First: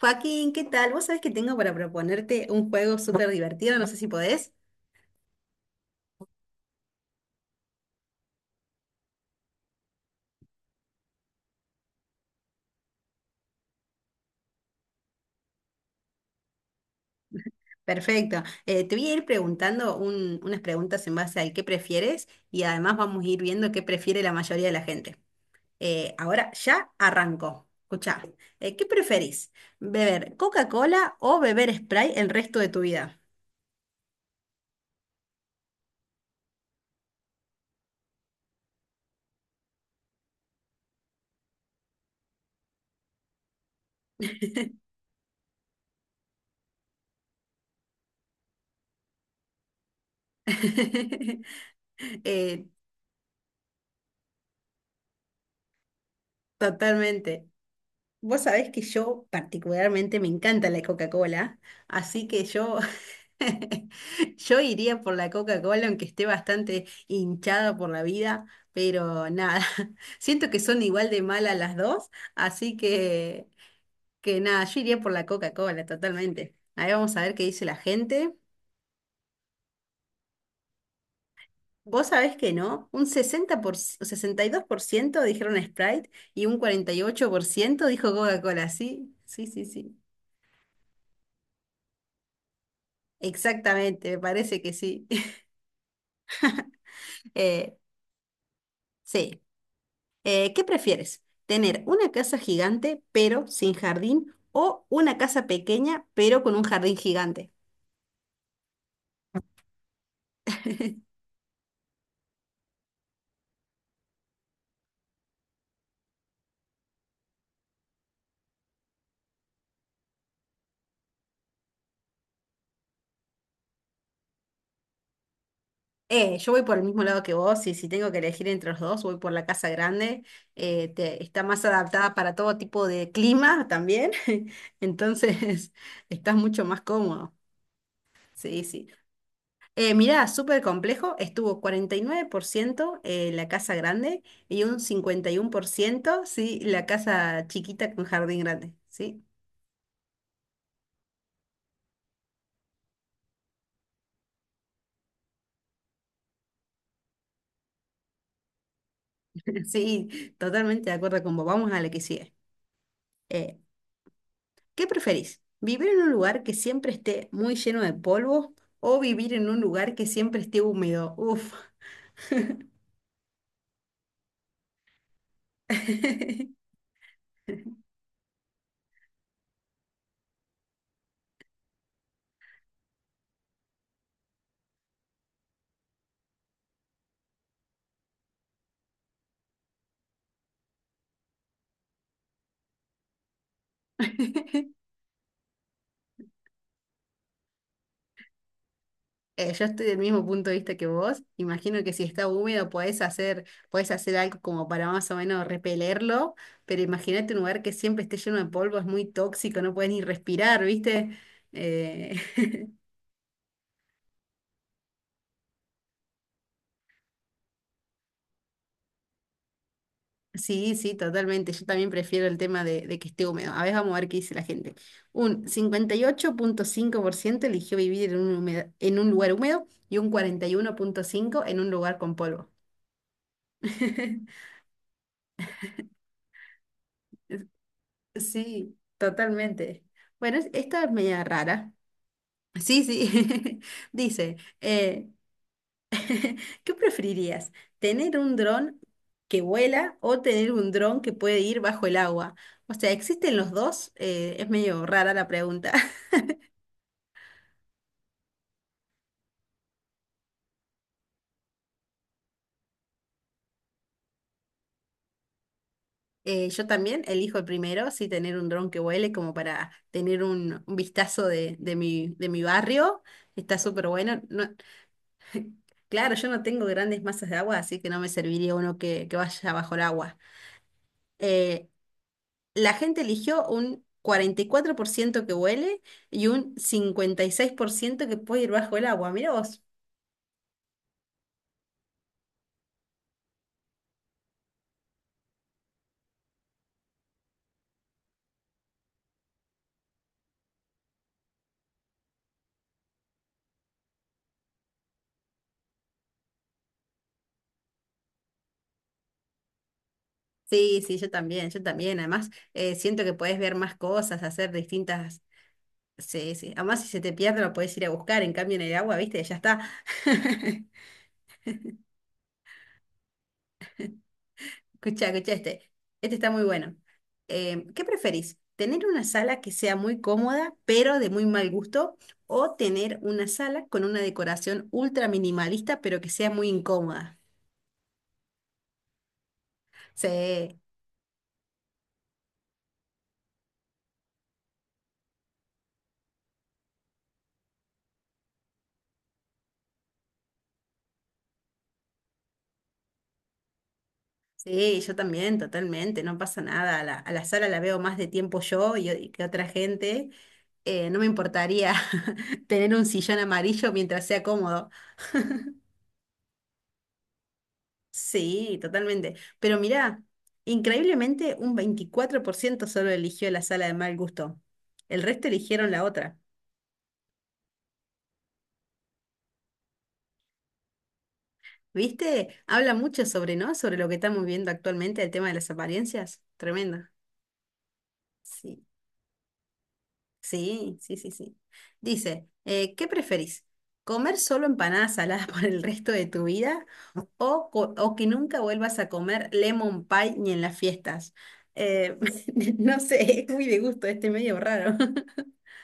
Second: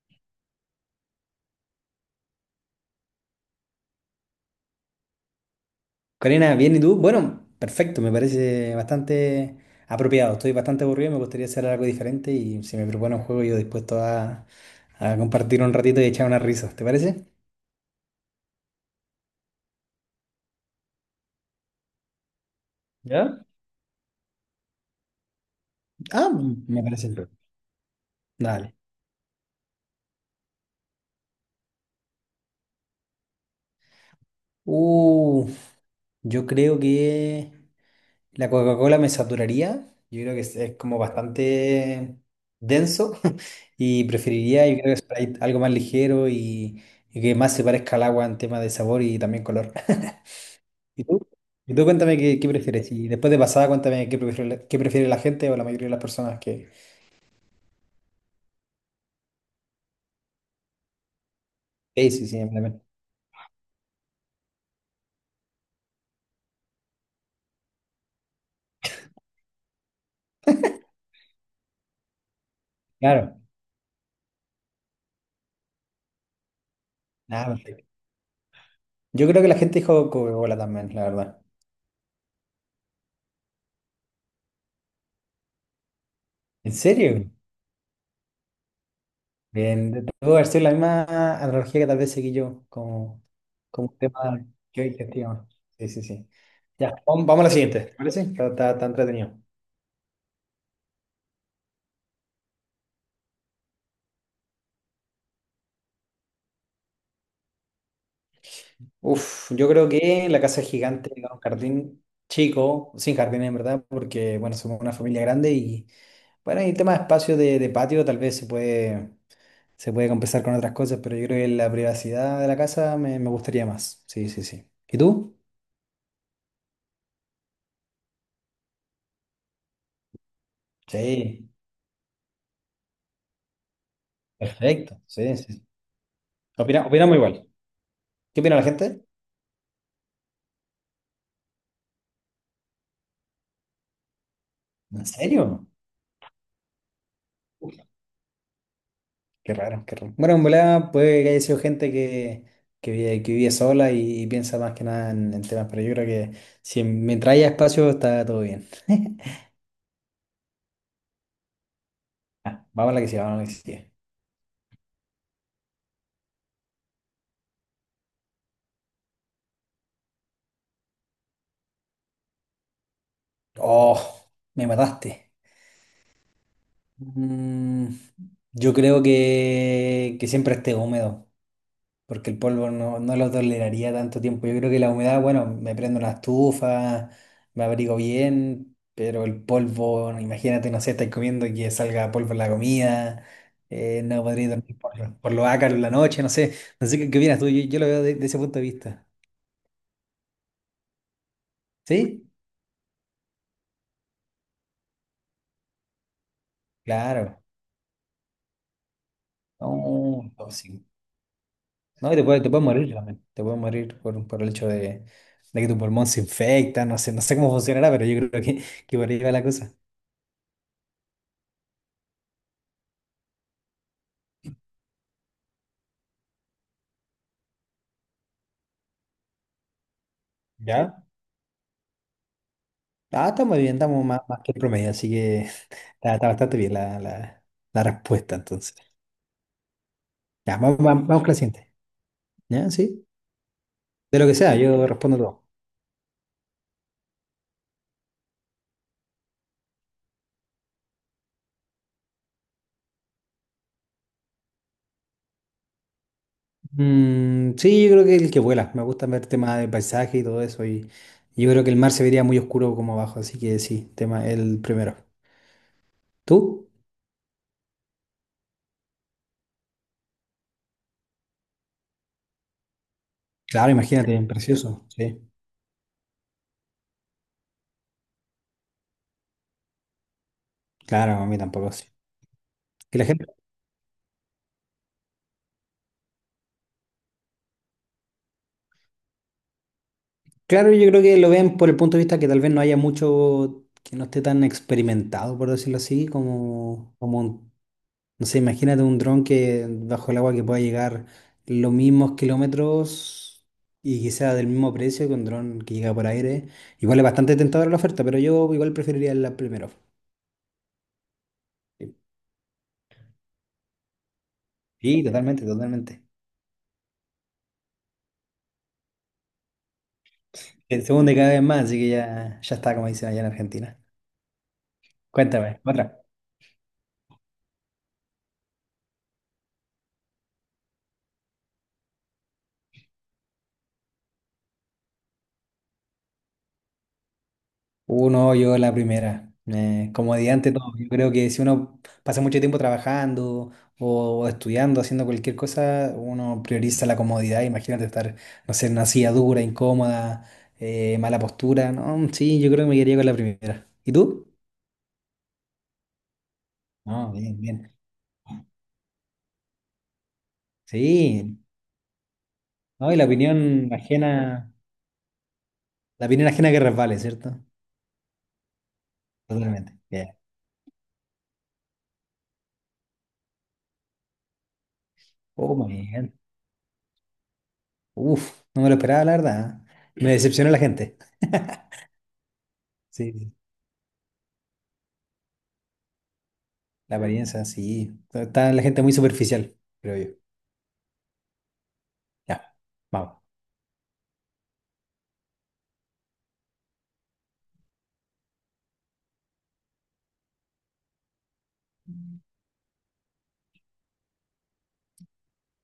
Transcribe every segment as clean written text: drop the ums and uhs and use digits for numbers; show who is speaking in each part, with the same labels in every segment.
Speaker 1: Joaquín, ¿qué tal? Vos sabés que tengo para proponerte un juego súper divertido, no sé si podés.
Speaker 2: Karina, bien, ¿y tú? Bueno, perfecto, me parece bastante apropiado. Estoy bastante aburrido, me gustaría hacer algo diferente y si me propone un juego, yo dispuesto a compartir un ratito y echar unas risas, ¿te parece?
Speaker 1: Perfecto. Te voy a ir preguntando unas preguntas en base al qué prefieres y además vamos a ir
Speaker 2: ¿Ya?
Speaker 1: viendo qué prefiere la mayoría de la gente. Eh,
Speaker 2: Ah,
Speaker 1: ahora
Speaker 2: mm, me
Speaker 1: ya
Speaker 2: parece. bien.
Speaker 1: arranco. Escuchá,
Speaker 2: Dale.
Speaker 1: ¿qué preferís? ¿Beber Coca-Cola o beber Sprite el resto de tu vida?
Speaker 2: Uh, yo creo que la Coca-Cola me saturaría. Yo creo que es como bastante denso y preferiría, yo creo que Sprite, algo más ligero y que más se parezca al agua en tema de sabor y también color. Y tú, y tú cuéntame qué
Speaker 1: Eh,
Speaker 2: prefieres. Y después de pasada, cuéntame qué prefiere, qué prefiere la gente o la mayoría de las personas que...
Speaker 1: totalmente. Vos sabés que yo particularmente me encanta la Coca-Cola,
Speaker 2: Sí, sí,
Speaker 1: así
Speaker 2: sí,
Speaker 1: que yo
Speaker 2: también.
Speaker 1: yo iría por la Coca-Cola, aunque esté bastante hinchada por la vida, pero nada, siento que son igual de malas las dos, así
Speaker 2: Claro.
Speaker 1: que nada, yo iría por la Coca-Cola totalmente. Ahí vamos a ver qué
Speaker 2: Nada,
Speaker 1: dice la
Speaker 2: perfecto.
Speaker 1: gente.
Speaker 2: Yo creo que la gente dijo Coca-Cola también, la verdad.
Speaker 1: Vos sabés que no, un 62% dijeron Sprite y un
Speaker 2: ¿En
Speaker 1: cuarenta y ocho
Speaker 2: serio?
Speaker 1: por ciento dijo Coca-Cola, sí, sí, sí,
Speaker 2: Bien,
Speaker 1: sí.
Speaker 2: debo haber sido la misma analogía que tal vez seguí yo, como un
Speaker 1: Exactamente, me
Speaker 2: tema
Speaker 1: parece que
Speaker 2: que hoy
Speaker 1: sí.
Speaker 2: gestión. Sí, sí, sí. Ya, vamos a la
Speaker 1: Eh,
Speaker 2: siguiente, ¿te parece? Está entretenido.
Speaker 1: sí. ¿Qué prefieres? ¿Tener una casa gigante pero sin jardín o una casa pequeña pero con un jardín gigante?
Speaker 2: Uf, yo creo que la casa es gigante, era un jardín chico, sin jardín en verdad, porque, bueno, somos una familia grande y... Bueno, y el tema de espacio de patio tal vez se puede compensar con otras cosas, pero yo creo que la privacidad de la casa me gustaría más. Sí, sí, sí. ¿Y tú?
Speaker 1: Yo voy por el mismo lado que vos y si tengo que elegir entre los dos, voy por la casa grande. Está
Speaker 2: Sí,
Speaker 1: más adaptada para todo tipo de clima también,
Speaker 2: perfecto. Sí, sí. sí.
Speaker 1: entonces estás mucho más
Speaker 2: Opinamos
Speaker 1: cómodo.
Speaker 2: igual. ¿Qué opina la
Speaker 1: Sí, sí.
Speaker 2: gente?
Speaker 1: Mirá, súper complejo, estuvo 49% la casa grande y un
Speaker 2: ¿En serio?
Speaker 1: 51%, sí, la casa chiquita con jardín grande, ¿sí?
Speaker 2: Qué raro, qué raro. Bueno, en volada puede que haya sido gente que vive, que vive sola y piensa más que nada en, en temas, pero yo creo que si mientras haya espacio está todo bien.
Speaker 1: Sí, totalmente de acuerdo con vos. Vamos a la que sigue.
Speaker 2: Ah, vamos a la que sigue, vamos a la que
Speaker 1: Eh,
Speaker 2: sigue.
Speaker 1: ¿Qué preferís? ¿Vivir en un lugar que siempre esté muy lleno de polvo o vivir en un lugar que siempre esté húmedo? Uf.
Speaker 2: Oh, me mataste. Mm, yo creo que siempre esté húmedo, porque el polvo no lo toleraría tanto tiempo. Yo creo que la humedad, bueno, me prendo una estufa, me abrigo bien, pero el polvo, bueno, imagínate, no sé, estáis comiendo y que salga polvo en la comida, no podría dormir por los ácaros en la noche, no sé, no sé qué, qué opinas tú, yo lo veo de ese punto de vista.
Speaker 1: Yo estoy del mismo punto de vista que vos. Imagino que si está
Speaker 2: ¿Sí?
Speaker 1: húmedo podés hacer algo como para más o menos repelerlo, pero imagínate un
Speaker 2: Claro.
Speaker 1: lugar que siempre esté lleno de polvo, es muy tóxico, no puedes ni
Speaker 2: No,
Speaker 1: respirar,
Speaker 2: tóxico.
Speaker 1: ¿viste?
Speaker 2: No, y
Speaker 1: Eh,
Speaker 2: te puedes morir también. Te puedes morir por el hecho de que tu pulmón se infecta. No sé, no sé cómo funcionará, pero yo creo que por ahí va la cosa.
Speaker 1: Sí, sí, totalmente. Yo también prefiero el tema de que esté húmedo. A ver, vamos a ver qué dice la gente. Un 58.5% eligió vivir en un lugar húmedo y un
Speaker 2: ¿Ya?
Speaker 1: 41.5% en un lugar con polvo.
Speaker 2: Ah, está muy bien, estamos más, más que el promedio, así que está, está bastante bien la respuesta entonces.
Speaker 1: Sí, totalmente. Bueno,
Speaker 2: Ya, vamos,
Speaker 1: esta es
Speaker 2: vamos, vamos
Speaker 1: media
Speaker 2: con la
Speaker 1: rara.
Speaker 2: siguiente. ¿Ya?
Speaker 1: Sí,
Speaker 2: ¿Sí?
Speaker 1: sí.
Speaker 2: De lo que
Speaker 1: Dice,
Speaker 2: sea, yo
Speaker 1: eh,
Speaker 2: respondo todo.
Speaker 1: ¿qué preferirías? ¿Tener un dron que vuela o tener un dron que puede ir bajo el agua? O sea, ¿existen los dos? Es medio rara la pregunta.
Speaker 2: Mm, sí, yo creo que el que vuela. Me gusta ver temas de paisaje y todo eso. Y yo creo que el mar se vería muy oscuro como abajo, así que sí, tema el primero.
Speaker 1: Yo
Speaker 2: ¿Tú?
Speaker 1: también elijo el primero, sí, tener un dron que vuele como para tener un vistazo de mi barrio. Está
Speaker 2: Claro,
Speaker 1: súper
Speaker 2: imagínate,
Speaker 1: bueno. No-
Speaker 2: precioso. Sí.
Speaker 1: claro, yo no tengo grandes masas de agua, así que no me serviría uno que vaya bajo el agua.
Speaker 2: Claro, a mí
Speaker 1: Eh,
Speaker 2: tampoco sí.
Speaker 1: la
Speaker 2: Que
Speaker 1: gente
Speaker 2: la gente,
Speaker 1: eligió un 44% que huele y un 56% que puede ir bajo el agua. Mirá vos.
Speaker 2: claro, yo creo que lo ven por el punto de vista que tal vez no haya mucho, que no esté tan experimentado, por decirlo así, como un- no sé, imagínate un dron que bajo el agua que pueda llegar los mismos kilómetros y que sea del mismo precio que un dron que llega por aire. Igual es bastante tentadora la oferta, pero yo igual preferiría la primera.
Speaker 1: Sí, sí, yo también, yo
Speaker 2: Sí,
Speaker 1: también. Además, siento que podés ver más cosas, hacer
Speaker 2: sí,
Speaker 1: distintas.
Speaker 2: totalmente, totalmente.
Speaker 1: Sí, sí. Además, si se te pierde, lo puedes ir a buscar. En cambio, en el agua, ¿viste? Ya está.
Speaker 2: El segundo cada vez más, así que ya, ya está, como dicen allá en Argentina.
Speaker 1: Escucha, escucha
Speaker 2: Cuéntame,
Speaker 1: este.
Speaker 2: otra.
Speaker 1: Este está muy bueno. ¿Qué preferís? ¿Tener una sala que sea muy cómoda, pero de muy mal gusto? ¿O tener una sala con una decoración ultra minimalista, pero que sea muy incómoda?
Speaker 2: Uno, yo la primera. Como dije antes,
Speaker 1: Sí,
Speaker 2: todo. Yo creo que si uno pasa mucho tiempo trabajando o estudiando, haciendo cualquier cosa, uno prioriza la comodidad. Imagínate estar, no sé, en una silla dura, incómoda, mala postura. No, sí, yo creo que me quedaría con la primera. ¿Y tú?
Speaker 1: sí, yo también, totalmente. No pasa nada. A la,
Speaker 2: No,
Speaker 1: a la
Speaker 2: bien,
Speaker 1: sala la
Speaker 2: bien.
Speaker 1: veo más de tiempo yo y que otra gente, no me
Speaker 2: Sí.
Speaker 1: importaría tener un
Speaker 2: No, y
Speaker 1: sillón amarillo mientras sea cómodo.
Speaker 2: la opinión ajena que resbale, ¿cierto?
Speaker 1: Sí, totalmente. Pero
Speaker 2: Totalmente.
Speaker 1: mirá,
Speaker 2: Bien.
Speaker 1: increíblemente un 24% solo eligió la sala de mal gusto. El resto
Speaker 2: Oh,
Speaker 1: eligieron
Speaker 2: muy
Speaker 1: la otra.
Speaker 2: bien. Uf, no me lo esperaba, la verdad. ¿Eh? Me decepcionó la gente.
Speaker 1: ¿Viste? Habla mucho
Speaker 2: Sí.
Speaker 1: sobre, ¿no? Sobre lo que estamos viendo actualmente, el tema de las apariencias. Tremendo.
Speaker 2: La apariencia, sí. Está la
Speaker 1: Sí,
Speaker 2: gente muy superficial, creo yo.
Speaker 1: sí, sí, sí, sí. Dice,
Speaker 2: Ya,
Speaker 1: ¿qué
Speaker 2: vamos.
Speaker 1: preferís? ¿Comer solo empanadas saladas por el resto de tu vida o, o que nunca vuelvas a comer lemon pie ni en las fiestas? Eh, no sé, es muy de gusto, este medio raro.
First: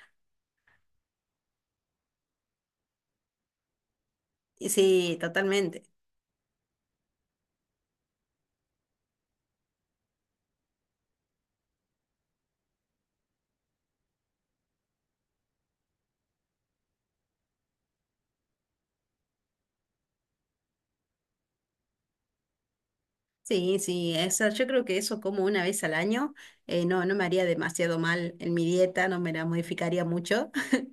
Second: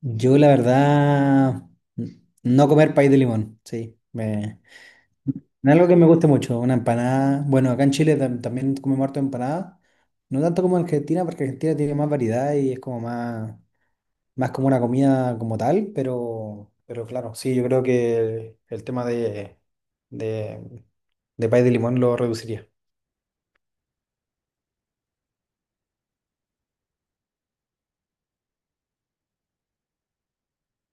Speaker 2: Yo, la verdad, no comer pay de limón, sí. Me...
Speaker 1: Y sí,
Speaker 2: No. Es
Speaker 1: totalmente.
Speaker 2: algo que me gusta mucho, una empanada. Bueno, acá en Chile también comemos harto empanada. No tanto como en Argentina, porque Argentina tiene más variedad y es como más, más como una comida como tal, pero claro, sí, yo creo que el tema de, de pay de limón lo reduciría.
Speaker 1: Sí, sí, esa, yo creo que eso como una vez al año no, no me haría demasiado mal en mi dieta, no me la modificaría mucho.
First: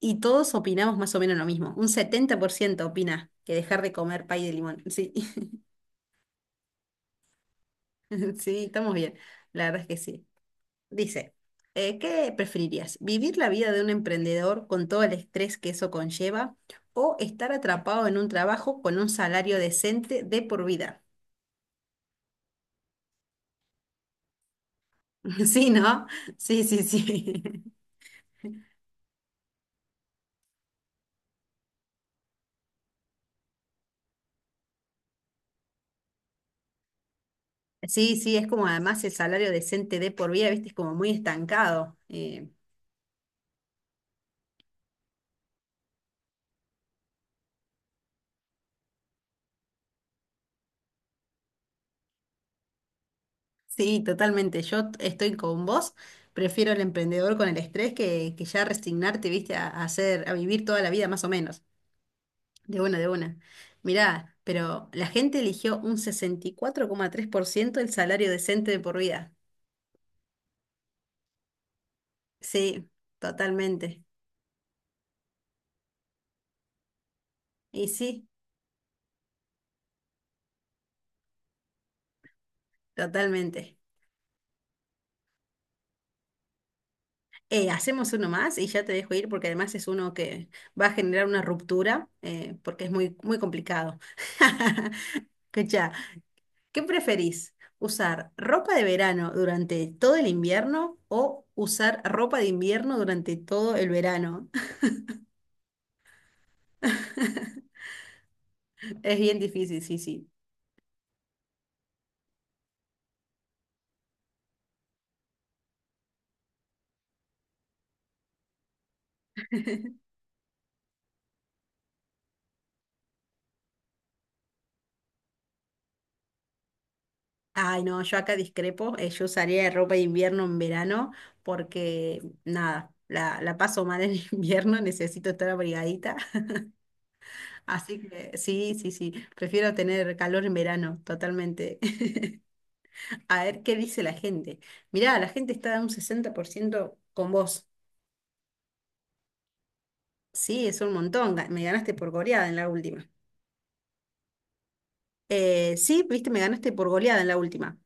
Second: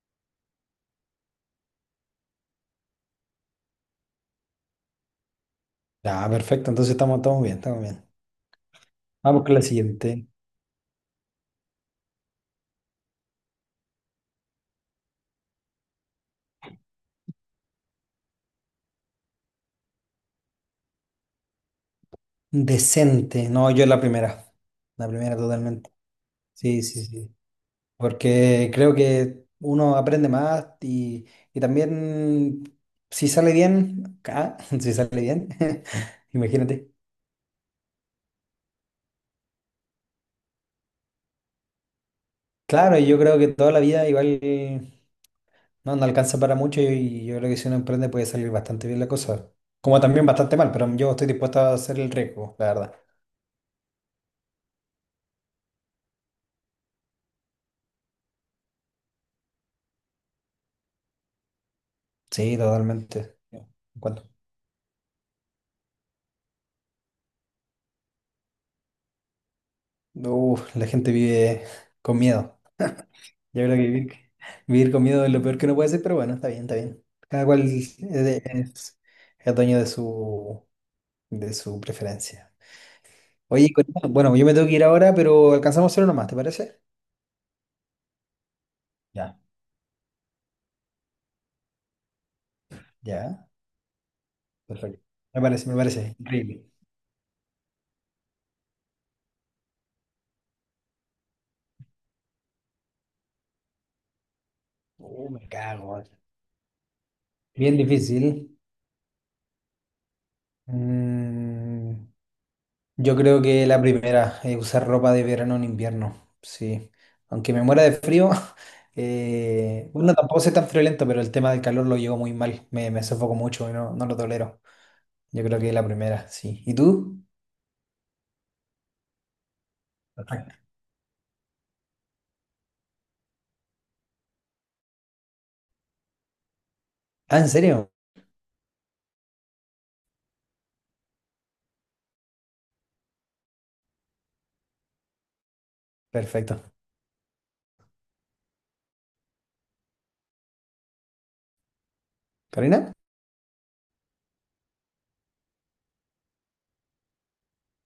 Speaker 1: Y todos opinamos más o menos lo mismo. Un 70% opina que dejar de comer pay de limón. Sí,
Speaker 2: Ya, perfecto, entonces estamos, estamos bien, estamos bien.
Speaker 1: sí, estamos bien.
Speaker 2: Vamos con la
Speaker 1: La verdad es que sí.
Speaker 2: siguiente.
Speaker 1: Dice, ¿qué preferirías? ¿Vivir la vida de un emprendedor con todo el estrés que eso conlleva o estar atrapado en un trabajo con un salario decente de por vida?
Speaker 2: Decente. No, yo la primera. La primera
Speaker 1: Sí,
Speaker 2: totalmente.
Speaker 1: ¿no? Sí, sí,
Speaker 2: Sí, sí, sí.
Speaker 1: sí.
Speaker 2: Porque creo que uno aprende más y también si sale bien, ah, si sale bien, imagínate.
Speaker 1: Sí, sí, es como además el salario decente de por vida, viste, es como muy estancado. Eh,
Speaker 2: Claro, y yo creo que toda la vida igual no, no alcanza para mucho y yo creo que si uno emprende puede salir bastante bien la cosa. Como también bastante mal, pero yo estoy dispuesto a hacer el riesgo, la verdad.
Speaker 1: sí, totalmente. Yo estoy con vos. Prefiero el emprendedor con el estrés que ya resignarte, viste, a hacer, a vivir toda la vida más o menos.
Speaker 2: Sí,
Speaker 1: De una, de una.
Speaker 2: totalmente. ¿En cuanto?
Speaker 1: Mirá, pero la gente eligió un 64,3% el salario decente de por vida.
Speaker 2: Uf, la gente vive con miedo.
Speaker 1: Sí,
Speaker 2: Yo creo que
Speaker 1: totalmente.
Speaker 2: vivir, vivir con miedo es lo peor que uno puede hacer, pero bueno, está bien, está bien. Cada cual
Speaker 1: Y
Speaker 2: es,
Speaker 1: sí,
Speaker 2: es dueño de su preferencia. Oye,
Speaker 1: totalmente.
Speaker 2: Corina, bueno, yo me tengo que ir ahora, pero alcanzamos solo nomás, ¿te parece?
Speaker 1: Hacemos uno más y ya te dejo ir
Speaker 2: Ya,
Speaker 1: porque además es uno que va a generar una ruptura, porque es muy, muy
Speaker 2: ya,
Speaker 1: complicado.
Speaker 2: perfecto. Me parece, me
Speaker 1: Escucha,
Speaker 2: parece. Increíble.
Speaker 1: ¿qué preferís? ¿Usar ropa de verano durante todo el invierno o usar ropa de invierno durante todo el verano?
Speaker 2: Me cago. Bien difícil.
Speaker 1: Es bien difícil, sí, sí.
Speaker 2: Mm, yo creo que la primera, usar ropa de verano en invierno, sí. Aunque me muera de frío, bueno, tampoco soy tan friolento, pero el tema del calor lo llevo muy mal, me sofoco mucho y no, no lo tolero. Yo creo que la primera, sí. ¿Y tú?
Speaker 1: Ay, no, yo acá discrepo. Yo usaría ropa de invierno
Speaker 2: Perfecto.
Speaker 1: en verano porque, nada, la paso mal en invierno, necesito estar abrigadita.
Speaker 2: Ah, ¿en serio?
Speaker 1: Así que sí, sí, sí, prefiero tener calor en verano, totalmente. A ver qué dice la gente. Mirá, la gente está un sesenta por
Speaker 2: Perfecto.
Speaker 1: ciento con vos. Sí, es un montón. Me ganaste por goleada en la
Speaker 2: ¿Karina?
Speaker 1: última. Sí, viste, me ganaste por goleada en la última.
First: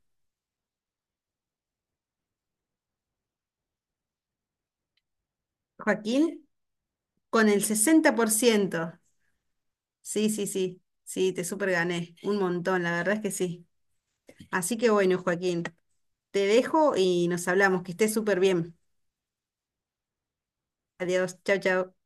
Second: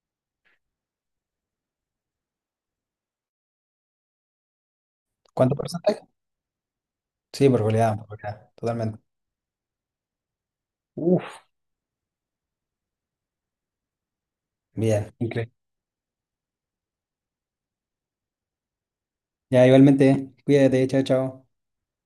Speaker 2: ¿Cuánto porcentaje?
Speaker 1: Joaquín, con
Speaker 2: Sí,
Speaker 1: el
Speaker 2: por
Speaker 1: sesenta por
Speaker 2: goleada,
Speaker 1: ciento
Speaker 2: totalmente.
Speaker 1: Sí, sí, sí, sí,
Speaker 2: Uf,
Speaker 1: te super gané. Un montón, la verdad es que sí. Así que
Speaker 2: bien,
Speaker 1: bueno,
Speaker 2: increíble.
Speaker 1: Joaquín, te dejo y nos hablamos. Que estés súper bien.
Speaker 2: Ya, igualmente, cuídate, chao,
Speaker 1: Adiós,
Speaker 2: chao.
Speaker 1: chao, chao.